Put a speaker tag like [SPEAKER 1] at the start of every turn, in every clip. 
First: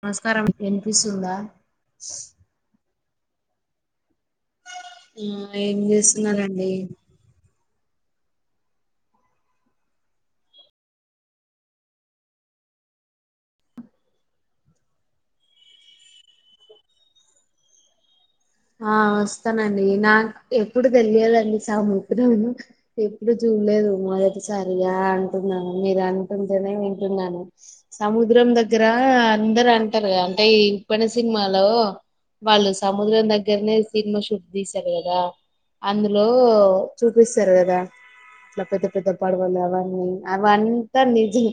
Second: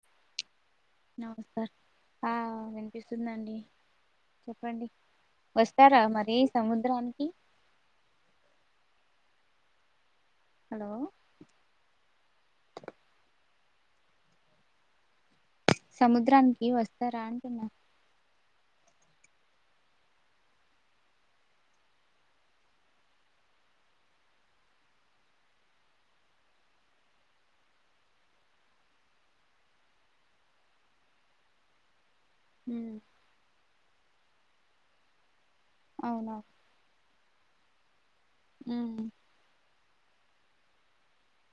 [SPEAKER 1] నమస్కారం ఇనిపిస్తుందా
[SPEAKER 2] ఇపిస్తుందండి చెప్పండి
[SPEAKER 1] ఆ ఏం
[SPEAKER 2] వస్తారా మరి
[SPEAKER 1] చేస్తున్నారండి
[SPEAKER 2] సముద్రానికి హలో సముద్రానికి వస్తారా అంటున్నారు
[SPEAKER 1] ఆ వస్తానండి నాకు ఎప్పుడు తెలియాలండి సముద్రం ఎప్పుడు చూ లేదు మొదటిసరిగా అంటున్నాను మీరు అంటుంటేనే వింటున్నాను సముద్రం దగ్గర అందరు అంటారు అంటే ఉప్పెన సినిమాలో వాళ్ళు
[SPEAKER 2] ఉమ్,
[SPEAKER 1] సముద్రం దగ్గరనే సినిమా షూట్ తీసారు కదా అందులో
[SPEAKER 2] అవునా
[SPEAKER 1] చూపిస్తారు కదా ఇట్లా పెద్ద
[SPEAKER 2] ఉమ్,
[SPEAKER 1] పెద్ద పడవలు అవన్న అవంతా నిజం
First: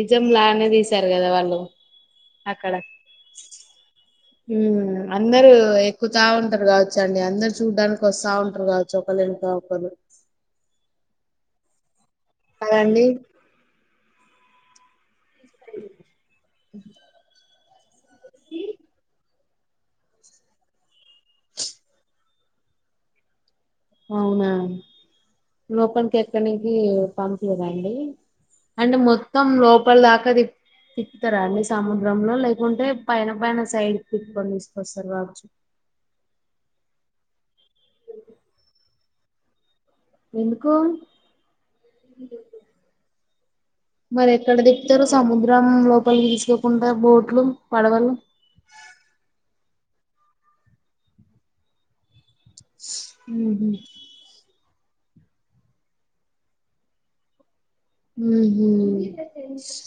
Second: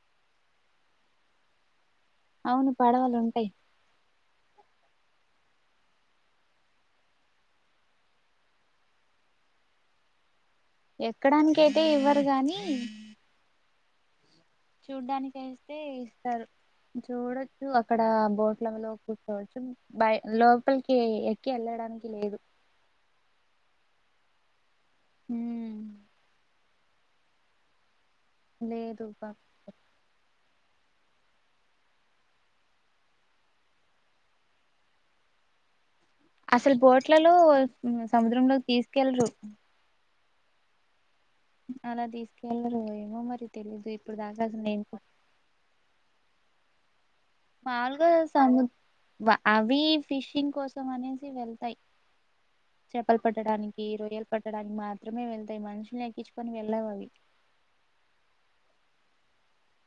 [SPEAKER 1] నిజం లానే తీసారు కదా వాళ్ళు
[SPEAKER 2] అవును
[SPEAKER 1] అక్కడ
[SPEAKER 2] పాడవాలు ఉంటాయి
[SPEAKER 1] అందరూ ఎక్కుతా ఉంటారు కావచ్చు అండి అందరు చూడ్డానికి వస్తా ఉంటారు కావచ్చు ఒక ఒక్కరు తర్వాత ఒక్కరు
[SPEAKER 2] ఎక్కడానినికి అయితే ఇవ్వరు గాని
[SPEAKER 1] కదండి
[SPEAKER 2] చూడ్డానికి వేస్తే ఇస్తారు చూడొచ్చు అక్కడ బోట్లలో చసం బ లోపలికి ఎక్క వెళ్లడానికి లేదు
[SPEAKER 1] అవునా
[SPEAKER 2] ఉమ్,
[SPEAKER 1] లోపలికి ఎక్కనికి పంపిలేదాండి అంటే
[SPEAKER 2] లేదు పా
[SPEAKER 1] మొత్తం లోపల దాకాది తిప్పుతారా అండి సముద్రంలో లేకుంటే పైన పైన సైడ్ తిక్కొని తీసుకొస్తారు రాచ్చు
[SPEAKER 2] అసలు బోట్లలో సముద్రంలోకి తీసుకెళ్లరు
[SPEAKER 1] ఎందుకు
[SPEAKER 2] అలా తీసుకెళ్లరు ఏమో మరి తెలీదు ఇప్పుడు
[SPEAKER 1] మరి
[SPEAKER 2] దాకా
[SPEAKER 1] ఎక్కడ
[SPEAKER 2] అసలు నేను
[SPEAKER 1] తిప్తారు సముద్రం లోపలికి తీసుక కుండా బోర్డ్
[SPEAKER 2] మాములుగా సము వ ఇ ఫిషింగ్ కోసం అనేసి వెళ్తాయి చెప్పలు
[SPEAKER 1] ఊహూ
[SPEAKER 2] పట్టడానికి రొయ్యలు పట్ట డానికి మాత్రమే వెళ్తాయి మనుషుల్ని ఎక్కించుకొని వెళ్ళావు అవి
[SPEAKER 1] ఉహు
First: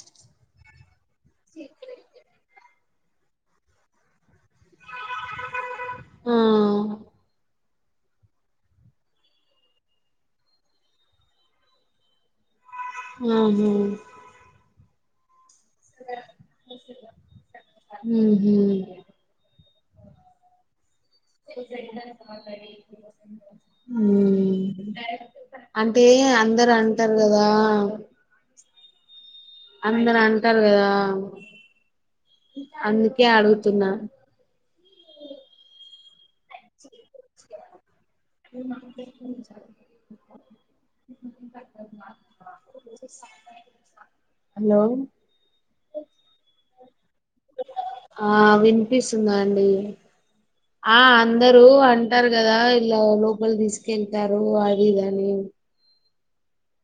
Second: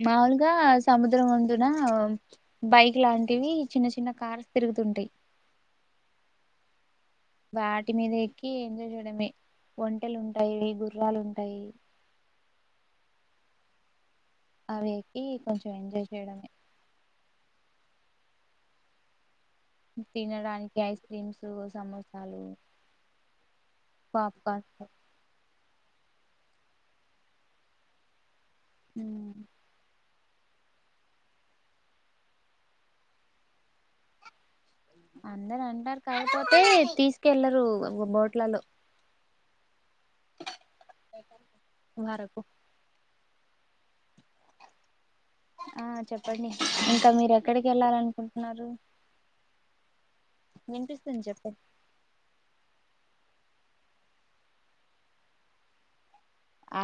[SPEAKER 2] మాములుగా సముద్రం వందున బైక్ లాంటివి చిన్న చిన్న కార్ తిరుగుతూటాయి
[SPEAKER 1] ఆ
[SPEAKER 2] వాటి మీద ఎక్కి ఎంజాయ్ చేయడమే ఒంటెలు ఉంటాయి గుర్రాలు ఉంటాయి
[SPEAKER 1] ఆహ
[SPEAKER 2] అవి ఎక్కి కొంచెం ఎంజాయ్ చేయడమే
[SPEAKER 1] ఉహు
[SPEAKER 2] తినడానికి అయి
[SPEAKER 1] ఉ
[SPEAKER 2] పాప్కార్న్
[SPEAKER 1] అంటే అందరు అంటారు కదా
[SPEAKER 2] హ
[SPEAKER 1] అందరు అంటారు కదా అందుకే అడుగుతున్నా
[SPEAKER 2] అందరు అంటారు కాకపోతే తీసుకెళ్లరు బోట్లలో
[SPEAKER 1] ఆ
[SPEAKER 2] వరకు
[SPEAKER 1] హలో
[SPEAKER 2] ఆ చెప్పండి ఇంకా మీరు ఎక్కడికి
[SPEAKER 1] ఆ
[SPEAKER 2] వెళ్ళాలనుకుంటున్నారు
[SPEAKER 1] వినిపిస్తుందా ఆ
[SPEAKER 2] వినిపిస్తుంది చెప్పండి
[SPEAKER 1] అందరూ అంటారు కదా ఇలా లో ములు తీసుకెళ్తారు అది ఇది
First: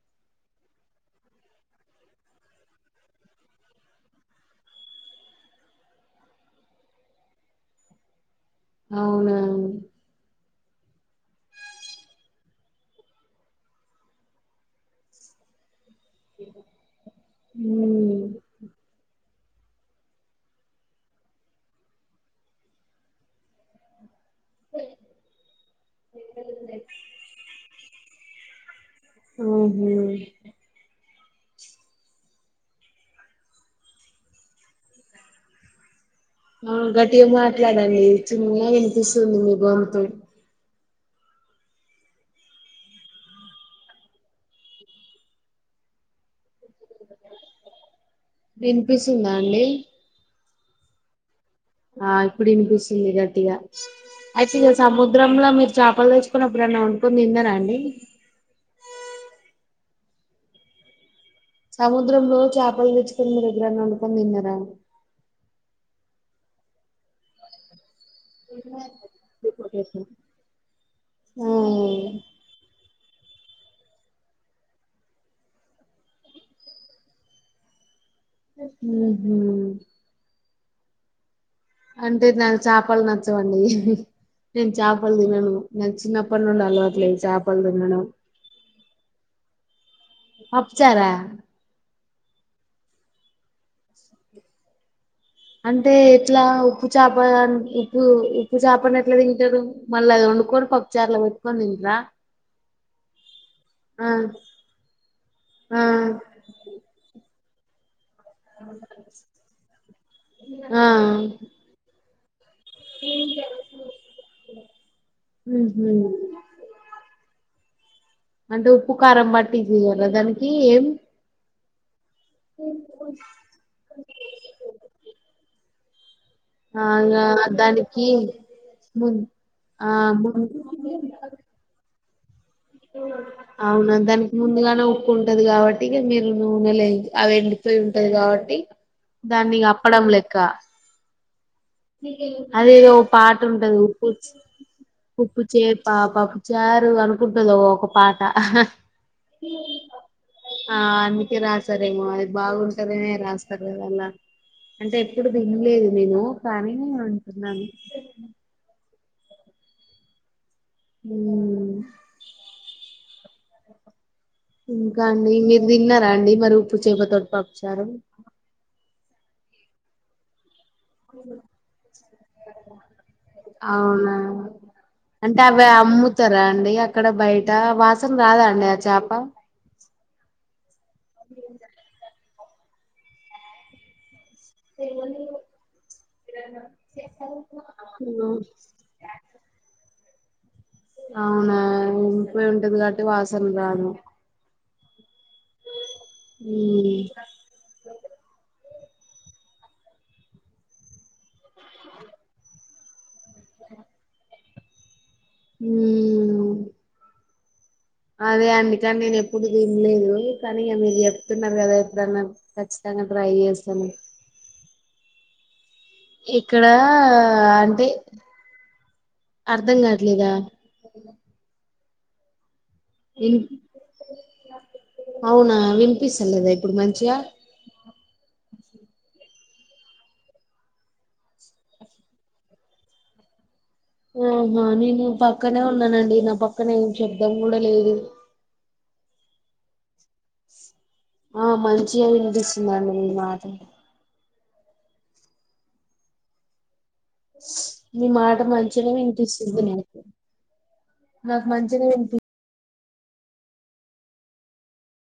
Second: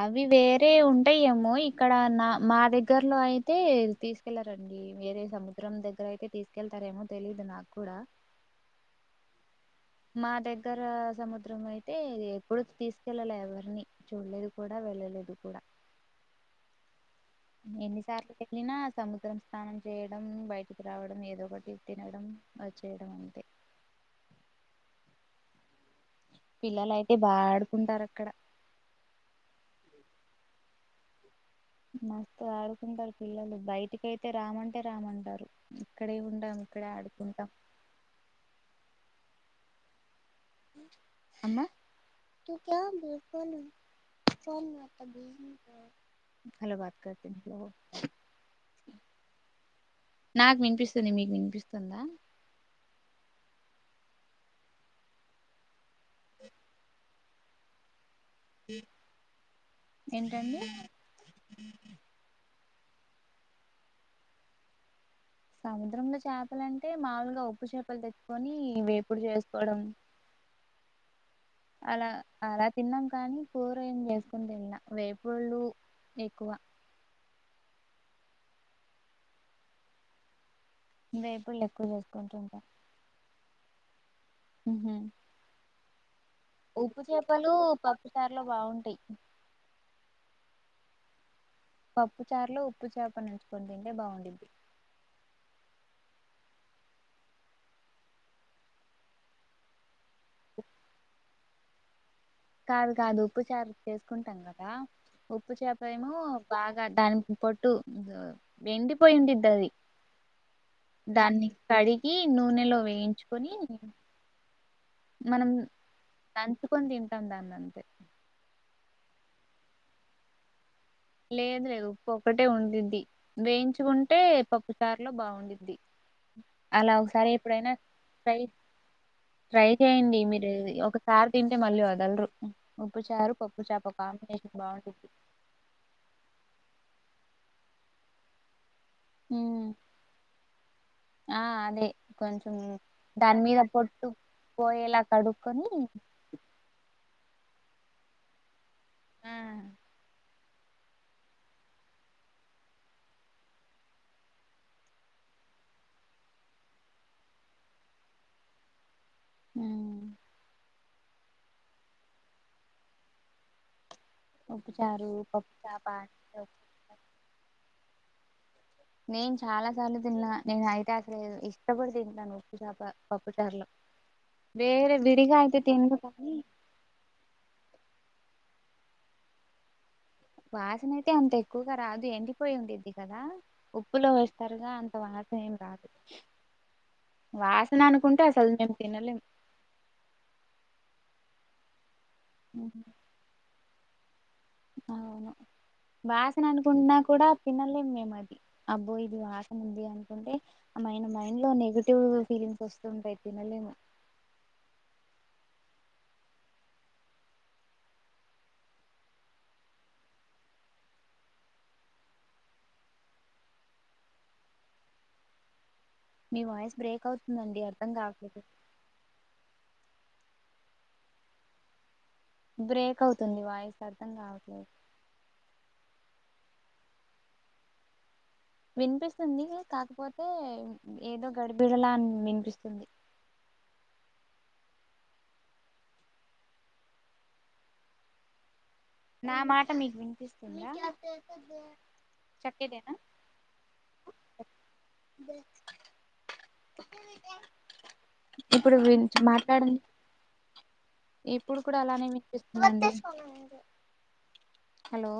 [SPEAKER 2] అవి వేరే ఉంటాయేమో ఇక్కడ నా మా దగ్గర్లో అయితే తీసుకెళ్లరండి అడి వేరే సముద్రం దగ్గర అయితే తీసుకెళ్తారేమో తెలీదు నాకు కూడా
[SPEAKER 1] అవునా
[SPEAKER 2] మాద ఇక్కర సముద్రం అయితే ఎప్పుడు తీసుకెళ్ళాల ఎవరిని చూడలేదు కూడా వెళ్ళలేదు కూడా
[SPEAKER 1] ఉహు
[SPEAKER 2] ఎన్నిసార్లు వెళ్లిన సముద్రం స్నానం చేయడం బయటికి రావడం ఏదో ఒకటి తినడం చేయడం అంతే
[SPEAKER 1] ఆ
[SPEAKER 2] పిల్లలు అయితే బా ఆడుకుంటారు అక్కడ
[SPEAKER 1] ఉహు
[SPEAKER 2] మస్తు ఆడుకుంటారు పిల్లలు బయటికి అయితే రామంటే రామంటారు ఇక్కడే ఉంటాం
[SPEAKER 1] ఆ
[SPEAKER 2] ఇక్కడే
[SPEAKER 1] గట్టిగా
[SPEAKER 2] ఆడుకుంటాం
[SPEAKER 1] మాట్లాడండి చిన్నన్నా వినిపిస్తుంది మీ గొంతు
[SPEAKER 2] అమ్మ హలో బాత్ క
[SPEAKER 1] వినిపిస్తుందా అండి
[SPEAKER 2] నాకు వినిపిస్తుంది మీకు వినిపిస్తుదా
[SPEAKER 1] ఆ ఇప్పుడు వినిపిస్తుంది గట్టిగా అయితే ఇక సముద్రంలో మీరు చ చేపలు తెచ్చుకునీ ఎప్పుడన్నా వండుకుని తిన్నారాండి
[SPEAKER 2] ఏంటండి
[SPEAKER 1] సముద్రంలో చేపలు తెచ్చుకుని మీరు ఎప్పుడన్నా వండుకొని తిన్నారా
[SPEAKER 2] సముద్రంలో చేపలంటే మాములుగా ఉప్పు చేప లు తెచ్చుకొని వేపుడు చేసుకోవడం
[SPEAKER 1] ఆ
[SPEAKER 2] అలా ఆ తిన్నాం కానీ కూర ఏం చేసుకుని తిన్నా వేపుళ్ళు ఎక్కువ.
[SPEAKER 1] ఉహు
[SPEAKER 2] దేవ్
[SPEAKER 1] అంటే నాకు చేపలు నచ్చవండి హిహి నేను
[SPEAKER 2] ఉహు
[SPEAKER 1] చేపలు తినను నా చిన్న కొనుండు అలవాటు
[SPEAKER 2] ఉప్పు
[SPEAKER 1] లేదు చేపలు తినడం
[SPEAKER 2] పప్పుచారులో బాగుంటాయి
[SPEAKER 1] పప్చారా
[SPEAKER 2] పప్పు చార్లో ఉప్పు చేపనించుకొని తింటే బావుండుద్ది.
[SPEAKER 1] అంటే ఎట్లా ఉప్పు చేప ఉప్పు ఉప్పు చేపను ఎట్లా తింటారు? మళ్ళ అది వండుకోని పప్ చార్ల పెట్టుకొని తింటర
[SPEAKER 2] కాదు కాదు ఉప్పు చేప చేసుకుంటాం కదా ఉప్పు చేప
[SPEAKER 1] ఆ
[SPEAKER 2] ఏమో బాగా దాని పోటు వెండిపోయిందిడ్డాది
[SPEAKER 1] ఆ
[SPEAKER 2] దాన్ని కడి ఈ నూనెలో వేయించుకొని మనం
[SPEAKER 1] ఉహు
[SPEAKER 2] నంచుకొని తింటాం దాన్నన్తే
[SPEAKER 1] దు ఉప్పు, కారం బట్టి చేయాలి దానికి ఏం
[SPEAKER 2] లేదు లేదు ఉప్పు ఒక్కటే ఉండిద్ది. వేయించుకుంటే పప్పు చారులో బావుండుద్ధి.
[SPEAKER 1] ఆ
[SPEAKER 2] అలా
[SPEAKER 1] ఇంగా
[SPEAKER 2] ఒకసారి ఎప్పుడైనా
[SPEAKER 1] దానికి
[SPEAKER 2] ఫ్రై
[SPEAKER 1] ము
[SPEAKER 2] ట్రై
[SPEAKER 1] ఆ
[SPEAKER 2] చేయండి
[SPEAKER 1] ము
[SPEAKER 2] మీరు ఇది ఒకసారి తింటే మళ్ళీ వదలరు. ఉప్పు చారు పప్పు చేప
[SPEAKER 1] అవునా దానికి
[SPEAKER 2] కాంబినేషన్
[SPEAKER 1] ముందుగానే ఉప్పు
[SPEAKER 2] బాగుండిద్ది
[SPEAKER 1] ఉంటది కాబట్టి ఇగా మీరు నూనె లే అవి వెళ్ళిపోయి ఉంటది కాబట్టి దాన్ని అప్పడం లేక్క
[SPEAKER 2] ఆ అదే కొంచెం
[SPEAKER 1] అదేదో ఓ పాట
[SPEAKER 2] దాని మీద
[SPEAKER 1] ఉంటది
[SPEAKER 2] పొట్టు
[SPEAKER 1] ఉప్పుచ్
[SPEAKER 2] పోయేలా కడుక్కొని
[SPEAKER 1] ఉప్పుచేపా, పప్పుచారు అను గుడ్డదో ఒక పాట అహ్హ్ ఆ అందుకే రాస్తారేమో అది బాగుంటందనే రాస్తారు లా అంటే ఎప్పుడు దిగలేదు నేను కానీ నేను అంటున్నాను.
[SPEAKER 2] ఆ
[SPEAKER 1] అ ఇంకా
[SPEAKER 2] ఉప్పుచారు
[SPEAKER 1] అండి
[SPEAKER 2] పప్పు
[SPEAKER 1] మీరు
[SPEAKER 2] చాప
[SPEAKER 1] తిన్నారా అండి మరి ఉప్పు చేపతోటి పప్పుచారు?
[SPEAKER 2] నేను చాలా సార్లు తిన్నా నేను అయితే అసలు ఇష్టపడి తింటాను. ఉప్పుచేప పప్పు చార్లో
[SPEAKER 1] అవునా
[SPEAKER 2] వేరే విడిగా
[SPEAKER 1] అంటే
[SPEAKER 2] అయితే
[SPEAKER 1] అవి
[SPEAKER 2] తినను కానీ
[SPEAKER 1] అమ్ముతారా అండి అక్కడ బయట వాసన రాదా అండి ఆ చేప?
[SPEAKER 2] వాసన అయితే అంత ఎక్కువగా రాదు. ఎండిపోయి ఉండిద్ది కదా ఉప్పులో వేస్తే తరగా అంత వాసన ఏం రాదు వాసన అనుకుంటే అసలు మేము తినలేం
[SPEAKER 1] అవునా పోయి ఉంటది కాబట్టి వాసన రాదు
[SPEAKER 2] అవును వాసన అనుకుంటున్నా
[SPEAKER 1] ఉమ్.
[SPEAKER 2] కూడా తినలేం మేము అది అబ్బోయి ఇది వాసన ఉంది అనుకుంటే మన మైండ్ లో నెగిటివ్ ఫీలింగ్స్ వస్తుంటాయ్. తినలేము
[SPEAKER 1] ఉమ్ అదే అండి కానీ నేను ఎప్పుడు తినలేదు కానీ ఇక మీరు చెప్తున్నారు కదా ఎప్పుడన్నా ఖచ్చిత తంగా ట్రై చేస్తను
[SPEAKER 2] మీ
[SPEAKER 1] ఇక్కడ
[SPEAKER 2] వాయిస్ బ్రేక్ అవుతుందండి
[SPEAKER 1] అంటే
[SPEAKER 2] అర్థం కావట్లేదు
[SPEAKER 1] అర్ధం గాట్లేదా?
[SPEAKER 2] బ్రేక్ అవుతుంది వాయిస్ అర్థం కావట్లేదు
[SPEAKER 1] అపిస్తలేదా ఇప్పుడు మంచిగా
[SPEAKER 2] వినిపిస్తుంది కాకపోతే ఏదో గడిబిడలా అని వినిపిస్తుంది
[SPEAKER 1] ఆహ నేను పక్కనే ఉన్నానండి నా పక్కనే ఏం శబ్దం కూడా లేదు
[SPEAKER 2] నా మాట మీ వినిపి
[SPEAKER 1] ఆ మంచిగా వినిపిస్తుందండి మీ మాట
[SPEAKER 2] బ
[SPEAKER 1] మీ మాట మంచినే మీను ఇస్తుంది
[SPEAKER 2] మాట్లాడండి
[SPEAKER 1] నేకు
[SPEAKER 2] ఇప్పుడు కూడా అలానే వినిపిస్తుందిండి హలో